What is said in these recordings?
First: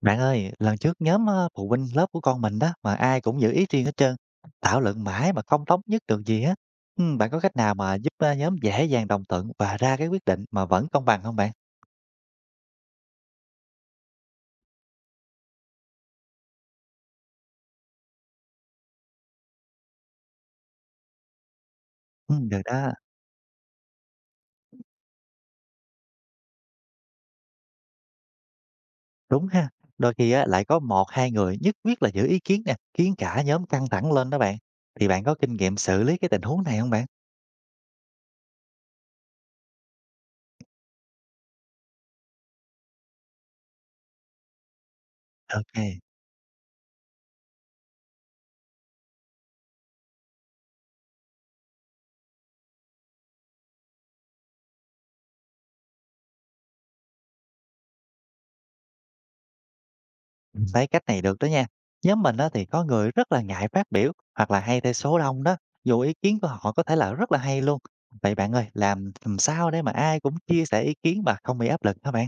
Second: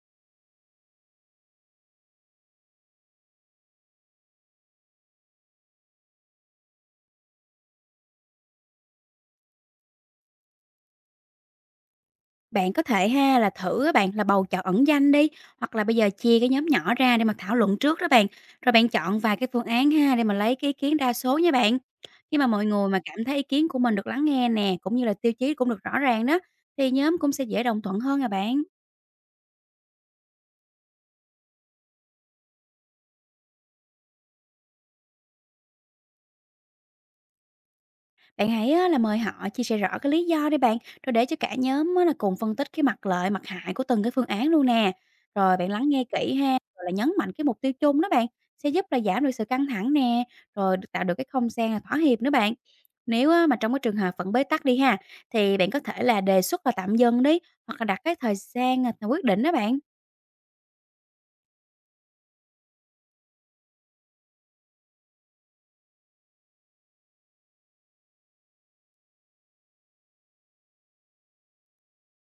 Bạn ơi, lần trước nhóm phụ huynh lớp của con mình đó mà ai cũng giữ ý riêng hết trơn, thảo luận mãi mà không thống nhất được gì á. Ừ, bạn có cách nào mà giúp nhóm dễ dàng đồng thuận và ra cái quyết định mà vẫn công bằng không bạn? Bạn có thể ha là thử á bạn là bầu chọn ẩn danh đi, hoặc là bây giờ chia cái nhóm nhỏ ra để mà thảo luận trước đó bạn. Rồi bạn chọn vài cái phương án ha để mà lấy cái ý kiến đa số nha bạn. Ừ, Khi mà được mọi người đó, mà cảm thấy ý kiến của mình được lắng nghe nè, cũng như là tiêu chí cũng được rõ ràng đó thì nhóm cũng sẽ dễ đồng thuận hơn à bạn. đúng ha. Đôi khi á, lại có một hai người nhất quyết là giữ ý kiến nè, khiến cả nhóm căng thẳng lên đó bạn. Thì bạn có kinh nghiệm xử lý cái tình huống này không bạn? Bạn hãy á, là mời họ chia sẻ rõ cái lý do đi bạn, rồi để cho cả nhóm á, là cùng phân tích cái mặt lợi, mặt hại của từng cái phương án luôn nè. Rồi bạn lắng Ok. nghe kỹ ha, rồi là nhấn mạnh cái mục tiêu chung đó bạn, sẽ giúp là giảm được sự căng thẳng nè, tạo được cái không gian là thỏa hiệp nữa bạn. Nếu á, mà trong cái trường hợp vẫn bế tắc đi ha, thì bạn có thể là đề xuất là tạm dừng đi, hoặc là đặt cái thời gian là quyết định đó bạn. Mình thấy cách này được đó nha. Nhóm mình đó thì có người rất là ngại phát biểu hoặc là hay theo số đông đó, dù ý kiến của họ có thể là rất là hay luôn. Vậy bạn ơi, làm sao để mà ai cũng chia sẻ ý kiến mà không bị áp lực hả bạn?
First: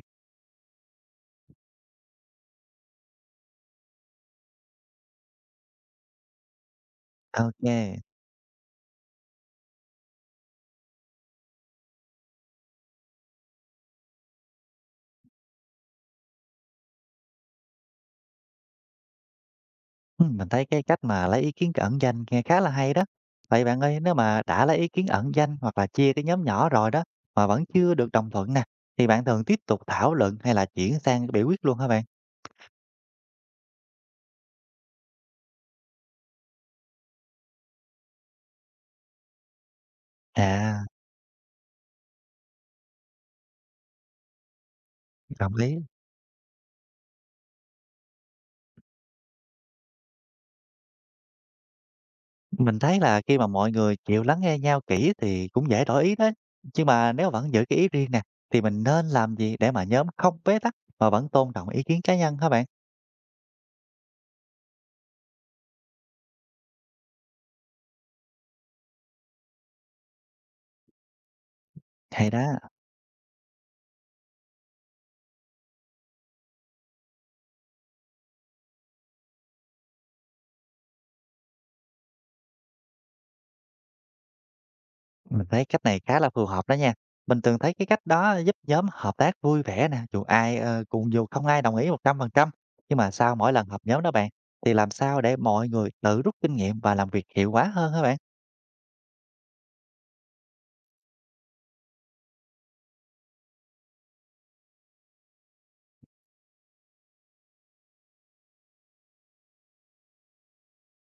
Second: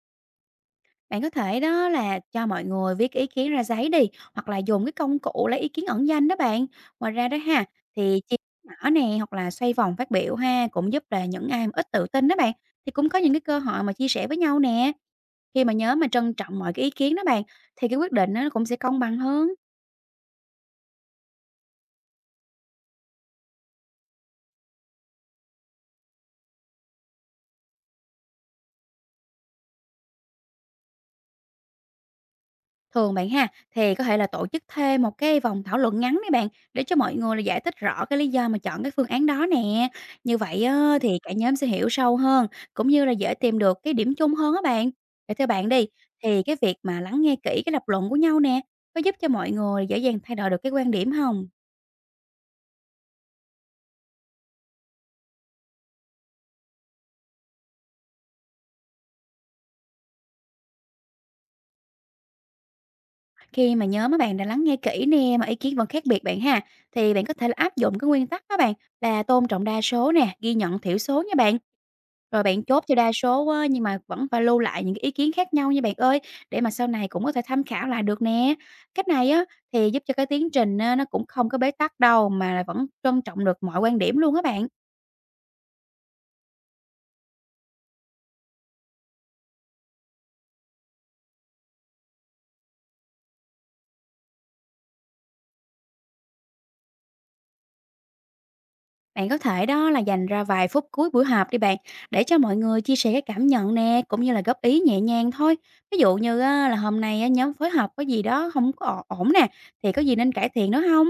Bạn có thể đó là cho mọi người viết ý kiến ra giấy đi, hoặc là dùng cái công cụ lấy ý kiến ẩn danh đó bạn. Ngoài ra đó Ok, ha, thì chia nhỏ nè, hoặc là xoay vòng phát biểu ha, cũng giúp là những ai mà ít tự tin đó bạn, thì cũng có những cái cơ hội mà chia sẻ với nhau nè. Khi mà nhớ mà trân trọng mọi cái ý kiến đó bạn, thì cái quyết định nó cũng sẽ công bằng hơn. ừ, mình thấy cái cách mà lấy ý kiến ẩn danh nghe khá là hay đó. Vậy bạn ơi, nếu mà đã lấy ý kiến ẩn danh hoặc là chia cái nhóm nhỏ rồi đó mà vẫn chưa được đồng thuận nè, thì bạn thường tiếp tục thảo luận hay là chuyển sang biểu quyết luôn hả bạn? Thường bạn ha, thì có thể là tổ chức thêm một cái vòng thảo luận ngắn đấy bạn, để cho mọi người là giải thích rõ cái lý do mà chọn cái phương án đó nè. Như vậy À, á, thì cả nhóm sẽ hiểu sâu hơn, cũng như là dễ tìm được cái điểm chung hơn á bạn. Để theo đồng bạn ý. đi, thì cái việc mà lắng nghe kỹ cái lập luận của nhau nè, có giúp cho mọi người dễ dàng thay đổi được cái quan điểm không? Mình thấy là khi mà mọi người chịu lắng nghe nhau kỹ thì cũng dễ đổi ý đấy. Nhưng mà nếu vẫn giữ cái ý riêng nè, thì mình nên làm gì để mà nhóm không bế tắc mà vẫn tôn trọng ý kiến cá nhân hả bạn? Khi mà nhóm các bạn đã lắng nghe kỹ nè mà ý kiến vẫn khác biệt bạn ha, thì bạn có thể là áp dụng cái nguyên tắc các bạn là tôn trọng đa số nè, ghi nhận thiểu số nha bạn. Hay Rồi đó, bạn chốt cho đa số á, nhưng mà vẫn phải lưu lại những cái ý kiến khác nhau nha bạn ơi, để mà sau này cũng có thể tham khảo lại được nè. Cách này á thì giúp cho cái tiến trình á, nó cũng không có bế tắc đâu mà là vẫn trân trọng được mọi quan điểm luôn á bạn. mình thấy cách này khá là phù hợp đó nha. Mình từng thấy cái cách đó giúp nhóm hợp tác vui vẻ nè, dù ai ờ, cũng dù không ai đồng ý 100%. Nhưng mà sau mỗi lần họp nhóm đó bạn, thì làm sao để mọi người tự rút kinh nghiệm và làm việc hiệu quả hơn hả bạn? Bạn có thể đó là dành ra vài phút cuối buổi họp đi bạn để cho mọi người chia sẻ cái cảm nhận nè cũng như là góp ý nhẹ nhàng thôi. Ví dụ như á, là hôm nay á, nhóm phối hợp có gì đó không có ổn nè thì có gì nên cải thiện nữa không?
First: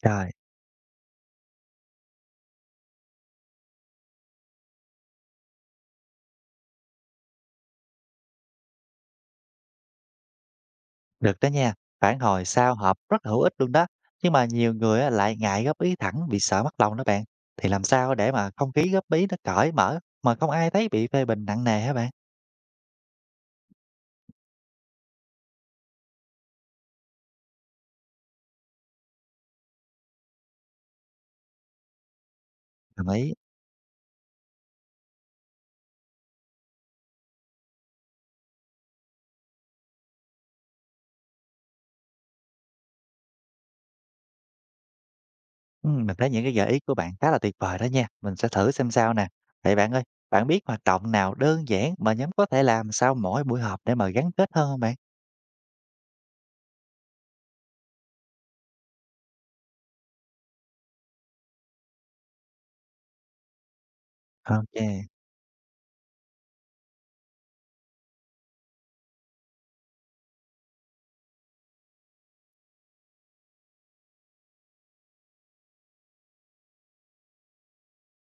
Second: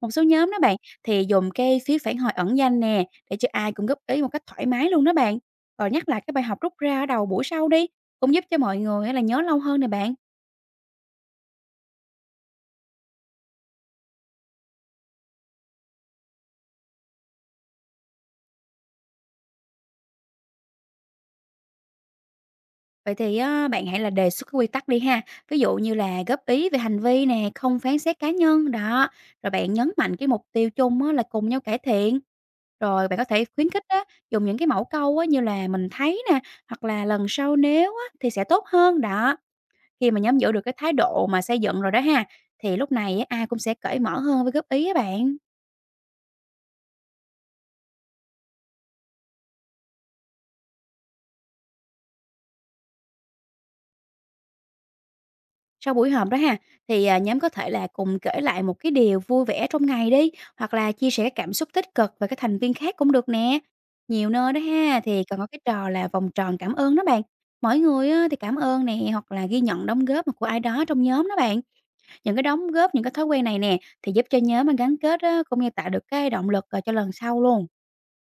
Một số Trời. nhóm đó bạn thì dùng cái phiếu phản hồi ẩn danh nè để cho ai cũng góp ý một cách thoải mái luôn đó bạn. Rồi nhắc lại cái bài học rút ra ở đầu buổi sau đi cũng giúp cho mọi người á, là nhớ lâu hơn nè bạn. Được đó nha, phản hồi sau họp rất là hữu ích luôn đó. Nhưng mà nhiều người á lại ngại góp ý thẳng vì sợ mất lòng đó bạn. Thì làm sao để mà không khí góp ý nó cởi mở mà không ai thấy bị phê bình nặng nề hả bạn? Vậy thì á, bạn hãy là đề xuất cái quy tắc đi ha. Ví dụ như là góp ý về hành vi nè, không phán xét cá nhân đó. Rồi bạn nhấn mạnh cái mục tiêu chung á, là cùng nhau cải thiện. Đồng Rồi bạn có ý. thể khuyến khích á, dùng những cái mẫu câu á, như là mình thấy nè, hoặc là lần sau nếu á, thì sẽ tốt hơn đó. Khi mà nhóm giữ được cái thái độ mà xây dựng rồi đó ha, thì lúc này á, ai cũng sẽ cởi mở hơn với góp ý á bạn. Ừ, mình thấy những cái gợi ý của bạn khá là tuyệt vời đó nha. Mình sẽ thử xem sao nè. Vậy bạn ơi, bạn biết hoạt động nào đơn giản mà nhóm có thể làm sau mỗi buổi họp để mà gắn kết hơn không bạn? Sau buổi họp đó ha, thì, nhóm có thể là cùng kể lại một cái điều vui vẻ trong ngày đi, hoặc là chia sẻ cảm xúc tích cực về các thành viên khác cũng được nè. Nhiều nơi đó ha, Ok. thì còn có cái trò là vòng tròn cảm ơn đó bạn. Mỗi người á, thì cảm ơn nè, hoặc là ghi nhận đóng góp của ai đó trong nhóm đó bạn. Những cái đóng góp, những cái thói quen này nè, thì giúp cho nhóm mà gắn kết á, cũng như tạo được cái động lực, cho lần sau luôn.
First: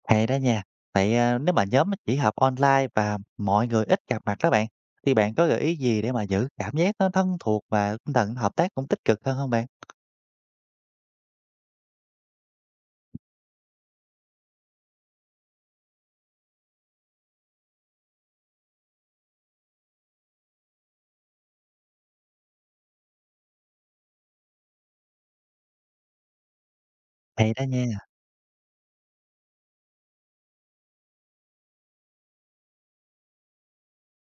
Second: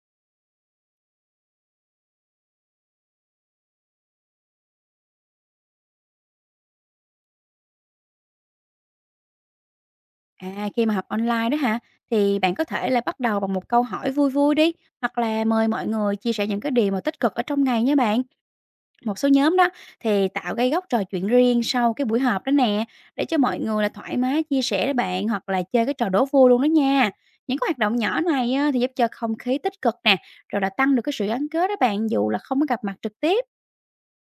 Hay đó nha. Vậy, à, nếu mà nhóm chỉ họp online và mọi người ít gặp mặt đó bạn, thì bạn có gợi ý gì để mà giữ cảm giác nó thân thuộc và tinh thần hợp tác cũng tích cực hơn không bạn? Khi mà họp online đó hả, thì bạn có thể là bắt đầu bằng một câu hỏi vui vui đi, hoặc là mời mọi người chia sẻ những cái điều mà tích cực ở trong ngày nha bạn. Một số nhóm đó thì tạo cái góc trò chuyện riêng sau cái buổi họp đó nè, để cho mọi người là thoải mái chia sẻ đó bạn, hoặc là chơi cái trò đố vui luôn đó nha. Hay Những đó cái hoạt động nha, nhỏ này á, thì giúp cho không khí tích cực nè, rồi là tăng được cái sự gắn kết đó bạn, dù là không có gặp mặt trực tiếp.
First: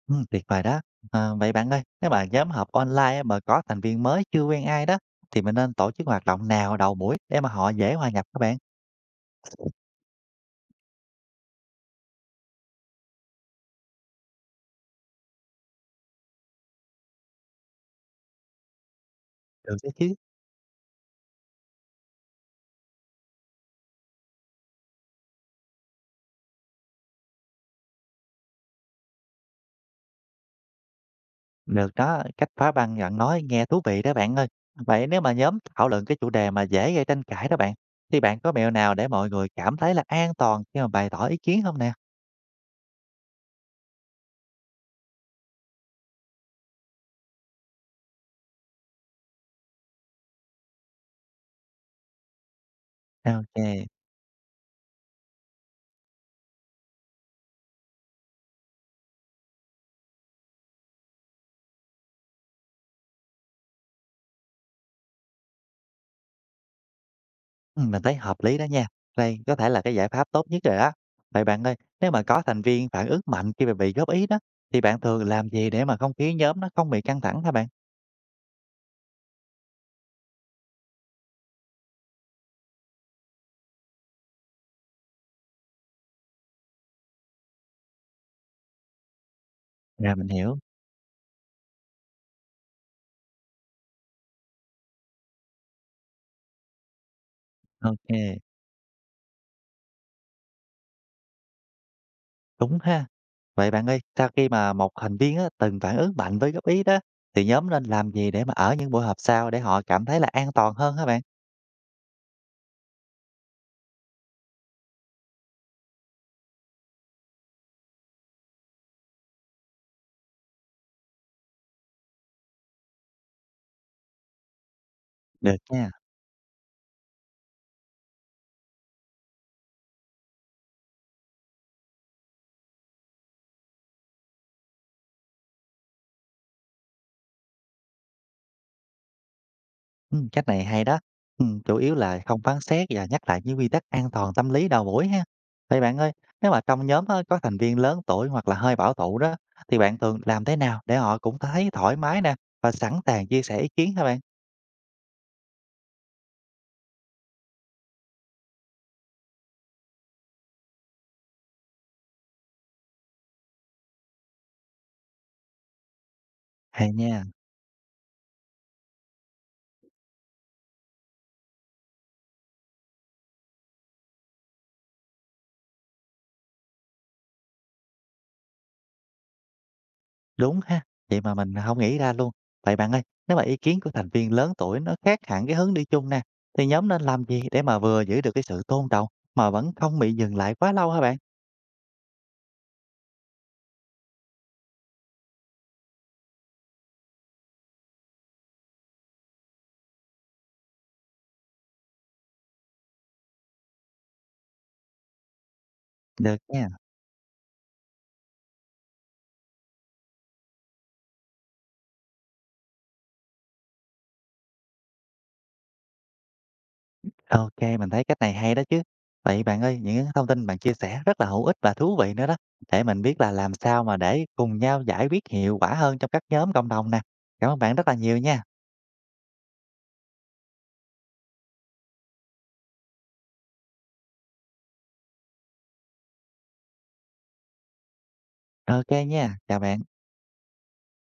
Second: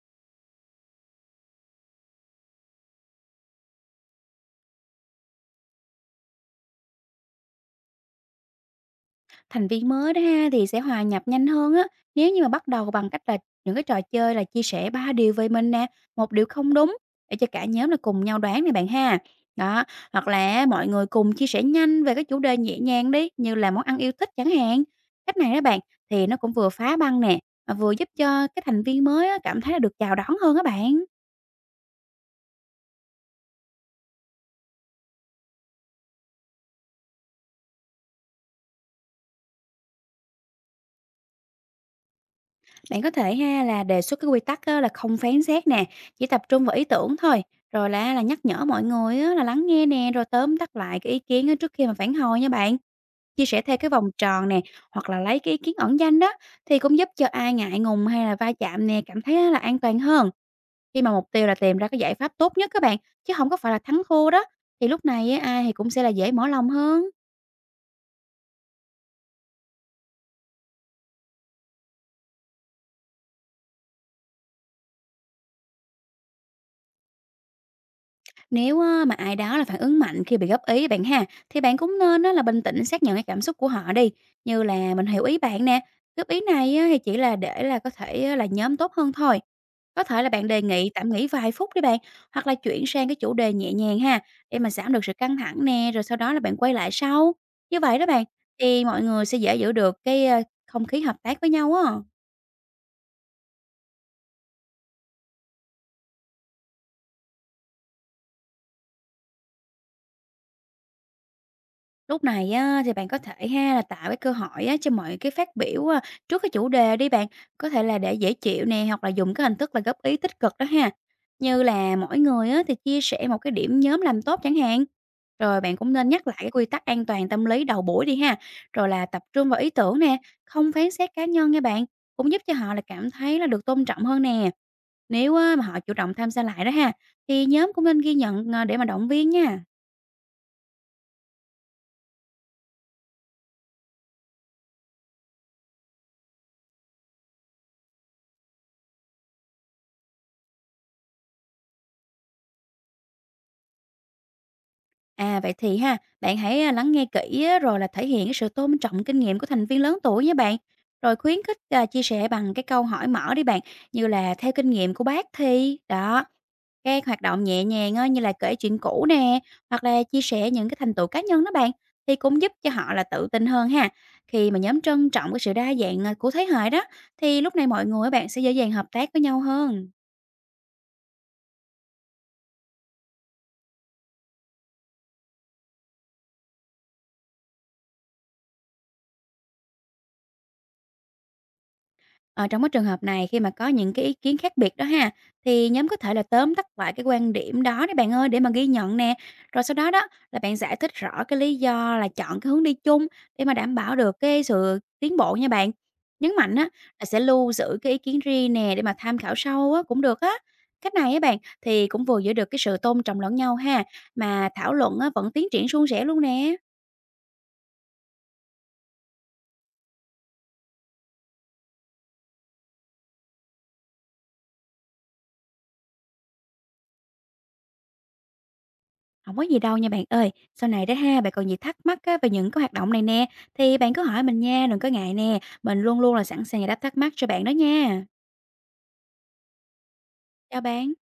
tuyệt vời đó. Ờ, vậy bạn ơi, nếu mà nhóm họp online á mà có thành viên mới chưa quen ai đó, thì mình nên tổ chức hoạt động nào đầu buổi để mà họ dễ hòa nhập các bạn? Thành viên mới đó ha thì sẽ hòa nhập nhanh hơn á, nếu như mà bắt đầu bằng cách là những cái trò chơi là chia sẻ 3 điều về mình nè, một điều không đúng để cho cả nhóm là cùng nhau đoán này bạn ha. Được Đó, đó chứ. hoặc là mọi người cùng chia sẻ nhanh về cái chủ đề nhẹ nhàng đi, như là món ăn yêu thích chẳng hạn. Cách này đó bạn thì nó cũng vừa phá băng nè, mà vừa giúp cho cái thành viên mới á, cảm thấy là được chào đón hơn các bạn. Được đó, cách phá băng giọng nói nghe thú vị đó bạn ơi. Vậy nếu mà nhóm thảo luận cái chủ đề mà dễ gây tranh cãi đó bạn, thì bạn có mẹo nào để mọi người cảm thấy là an toàn khi mà bày tỏ ý kiến không nè? Bạn có thể ha là đề xuất cái quy tắc á, là không phán xét nè, chỉ tập trung vào ý tưởng thôi, rồi là nhắc nhở mọi người á, là lắng nghe nè, rồi tóm tắt lại cái ý kiến á, trước khi mà phản hồi nha bạn. Chia sẻ theo Ok, cái vòng tròn nè, hoặc là lấy cái ý kiến ẩn danh đó thì cũng giúp cho ai ngại ngùng hay là va chạm nè cảm thấy á, là an toàn hơn. Khi mà mục tiêu là tìm ra cái giải pháp tốt nhất các bạn, chứ không có phải là thắng thua đó thì lúc này á, ai thì cũng sẽ là dễ mở lòng hơn. ừ, mình thấy hợp lý đó nha. Đây có thể là cái giải pháp tốt nhất rồi đó. Vậy bạn ơi, nếu mà có thành viên phản ứng mạnh khi mà bị góp ý đó, thì bạn thường làm gì để mà không khí nhóm nó không bị căng thẳng hả bạn? Nếu á, mà ai đó là phản ứng mạnh khi bị góp ý bạn ha, thì bạn cũng nên á, là bình tĩnh xác nhận cái cảm xúc của họ đi. Như là mình hiểu ý bạn nè, góp ý này á, thì chỉ là để là có thể á, là nhóm tốt hơn thôi. Có Dạ thể mình là bạn hiểu. đề nghị tạm nghỉ vài phút đi bạn, hoặc là chuyển sang cái chủ đề nhẹ nhàng ha, để mà giảm được sự căng thẳng nè, rồi sau đó là bạn quay lại sau. Như vậy đó bạn, Ok. thì mọi người sẽ dễ giữ được không khí hợp tác với nhau á. Đúng ha. Vậy bạn ơi, sau khi mà một thành viên á, từng phản ứng mạnh với góp ý đó, thì nhóm nên làm gì để mà ở những buổi họp sau để họ cảm thấy là an toàn hơn hả bạn? Lúc này á, thì bạn có thể ha là tạo cái cơ hội á, cho mọi cái phát biểu trước cái chủ đề đi bạn. Có thể là để dễ chịu nè hoặc là dùng cái hình thức là góp ý tích cực đó ha. Như là mỗi người á, thì chia sẻ một cái điểm nhóm làm tốt chẳng hạn. Được Rồi bạn nha. cũng nên nhắc lại cái quy tắc an toàn tâm lý đầu buổi đi ha. Rồi là tập trung vào ý tưởng nè, không phán xét cá nhân nha bạn. Cũng giúp cho họ là cảm thấy là được tôn trọng hơn nè. Nếu á, mà họ chủ động tham gia lại đó ha, thì nhóm cũng nên ghi nhận để mà động viên nha. Ừ, cách này hay đó. Ừ, chủ yếu là không phán xét và nhắc lại những quy tắc an toàn tâm lý đầu buổi ha. Vậy bạn ơi, nếu mà trong nhóm á, có thành viên lớn tuổi hoặc là hơi bảo thủ đó, thì bạn thường làm thế nào để họ cũng thấy thoải mái nè và sẵn sàng chia sẻ ý kiến hả bạn? Vậy thì ha, bạn hãy lắng nghe kỹ á, rồi là thể hiện cái sự tôn trọng kinh nghiệm của thành viên lớn tuổi nha bạn. Rồi khuyến khích chia sẻ bằng cái câu hỏi mở đi bạn, như là "Theo kinh nghiệm của bác thì" đó, Hay cái hoạt nha. động nhẹ nhàng á, như là kể chuyện cũ nè, hoặc là chia sẻ những cái thành tựu cá nhân đó bạn, thì cũng giúp cho họ là tự tin hơn ha. Khi mà nhóm trân trọng cái sự đa dạng của thế hệ đó, thì lúc này mọi người á bạn sẽ dễ dàng hợp tác với nhau hơn. Đúng ha, vậy mà mình không nghĩ ra luôn. Vậy bạn ơi, nếu mà ý kiến của thành viên lớn tuổi nó khác hẳn cái hướng đi chung nè, thì nhóm nên làm gì để mà vừa giữ được cái sự tôn trọng mà vẫn không bị dừng lại quá lâu hả bạn? Ờ, Trong cái trường hợp này khi mà có những cái ý kiến khác biệt đó ha, thì nhóm có thể là tóm tắt lại cái quan điểm đó đấy bạn ơi để mà ghi nhận nè. Rồi sau đó đó là bạn giải thích rõ cái lý do là chọn cái hướng đi chung để mà đảm bảo được cái sự tiến bộ nha bạn. Nhấn Được mạnh á nha, là sẽ lưu giữ cái ý kiến riêng nè để mà tham khảo sâu á cũng được á. Cách này á bạn thì cũng vừa giữ được cái sự tôn trọng lẫn nhau ha, mà thảo luận á vẫn tiến triển suôn sẻ luôn nè. ok mình thấy cách này hay đó chứ. Vậy bạn ơi, những cái thông tin bạn chia sẻ rất là hữu ích và thú vị nữa đó, để mình biết là làm sao mà để cùng nhau giải quyết hiệu quả hơn trong các nhóm cộng đồng nè. Cảm ơn bạn rất là nhiều nha. Không có gì đâu nha bạn ơi. Sau này đó ha, bạn còn gì thắc mắc á về những cái hoạt động này nè, thì bạn cứ hỏi mình nha, đừng có ngại nè. Mình luôn luôn là sẵn sàng giải đáp thắc mắc cho bạn đó nha. Ok nha, chào bạn. Chào bạn.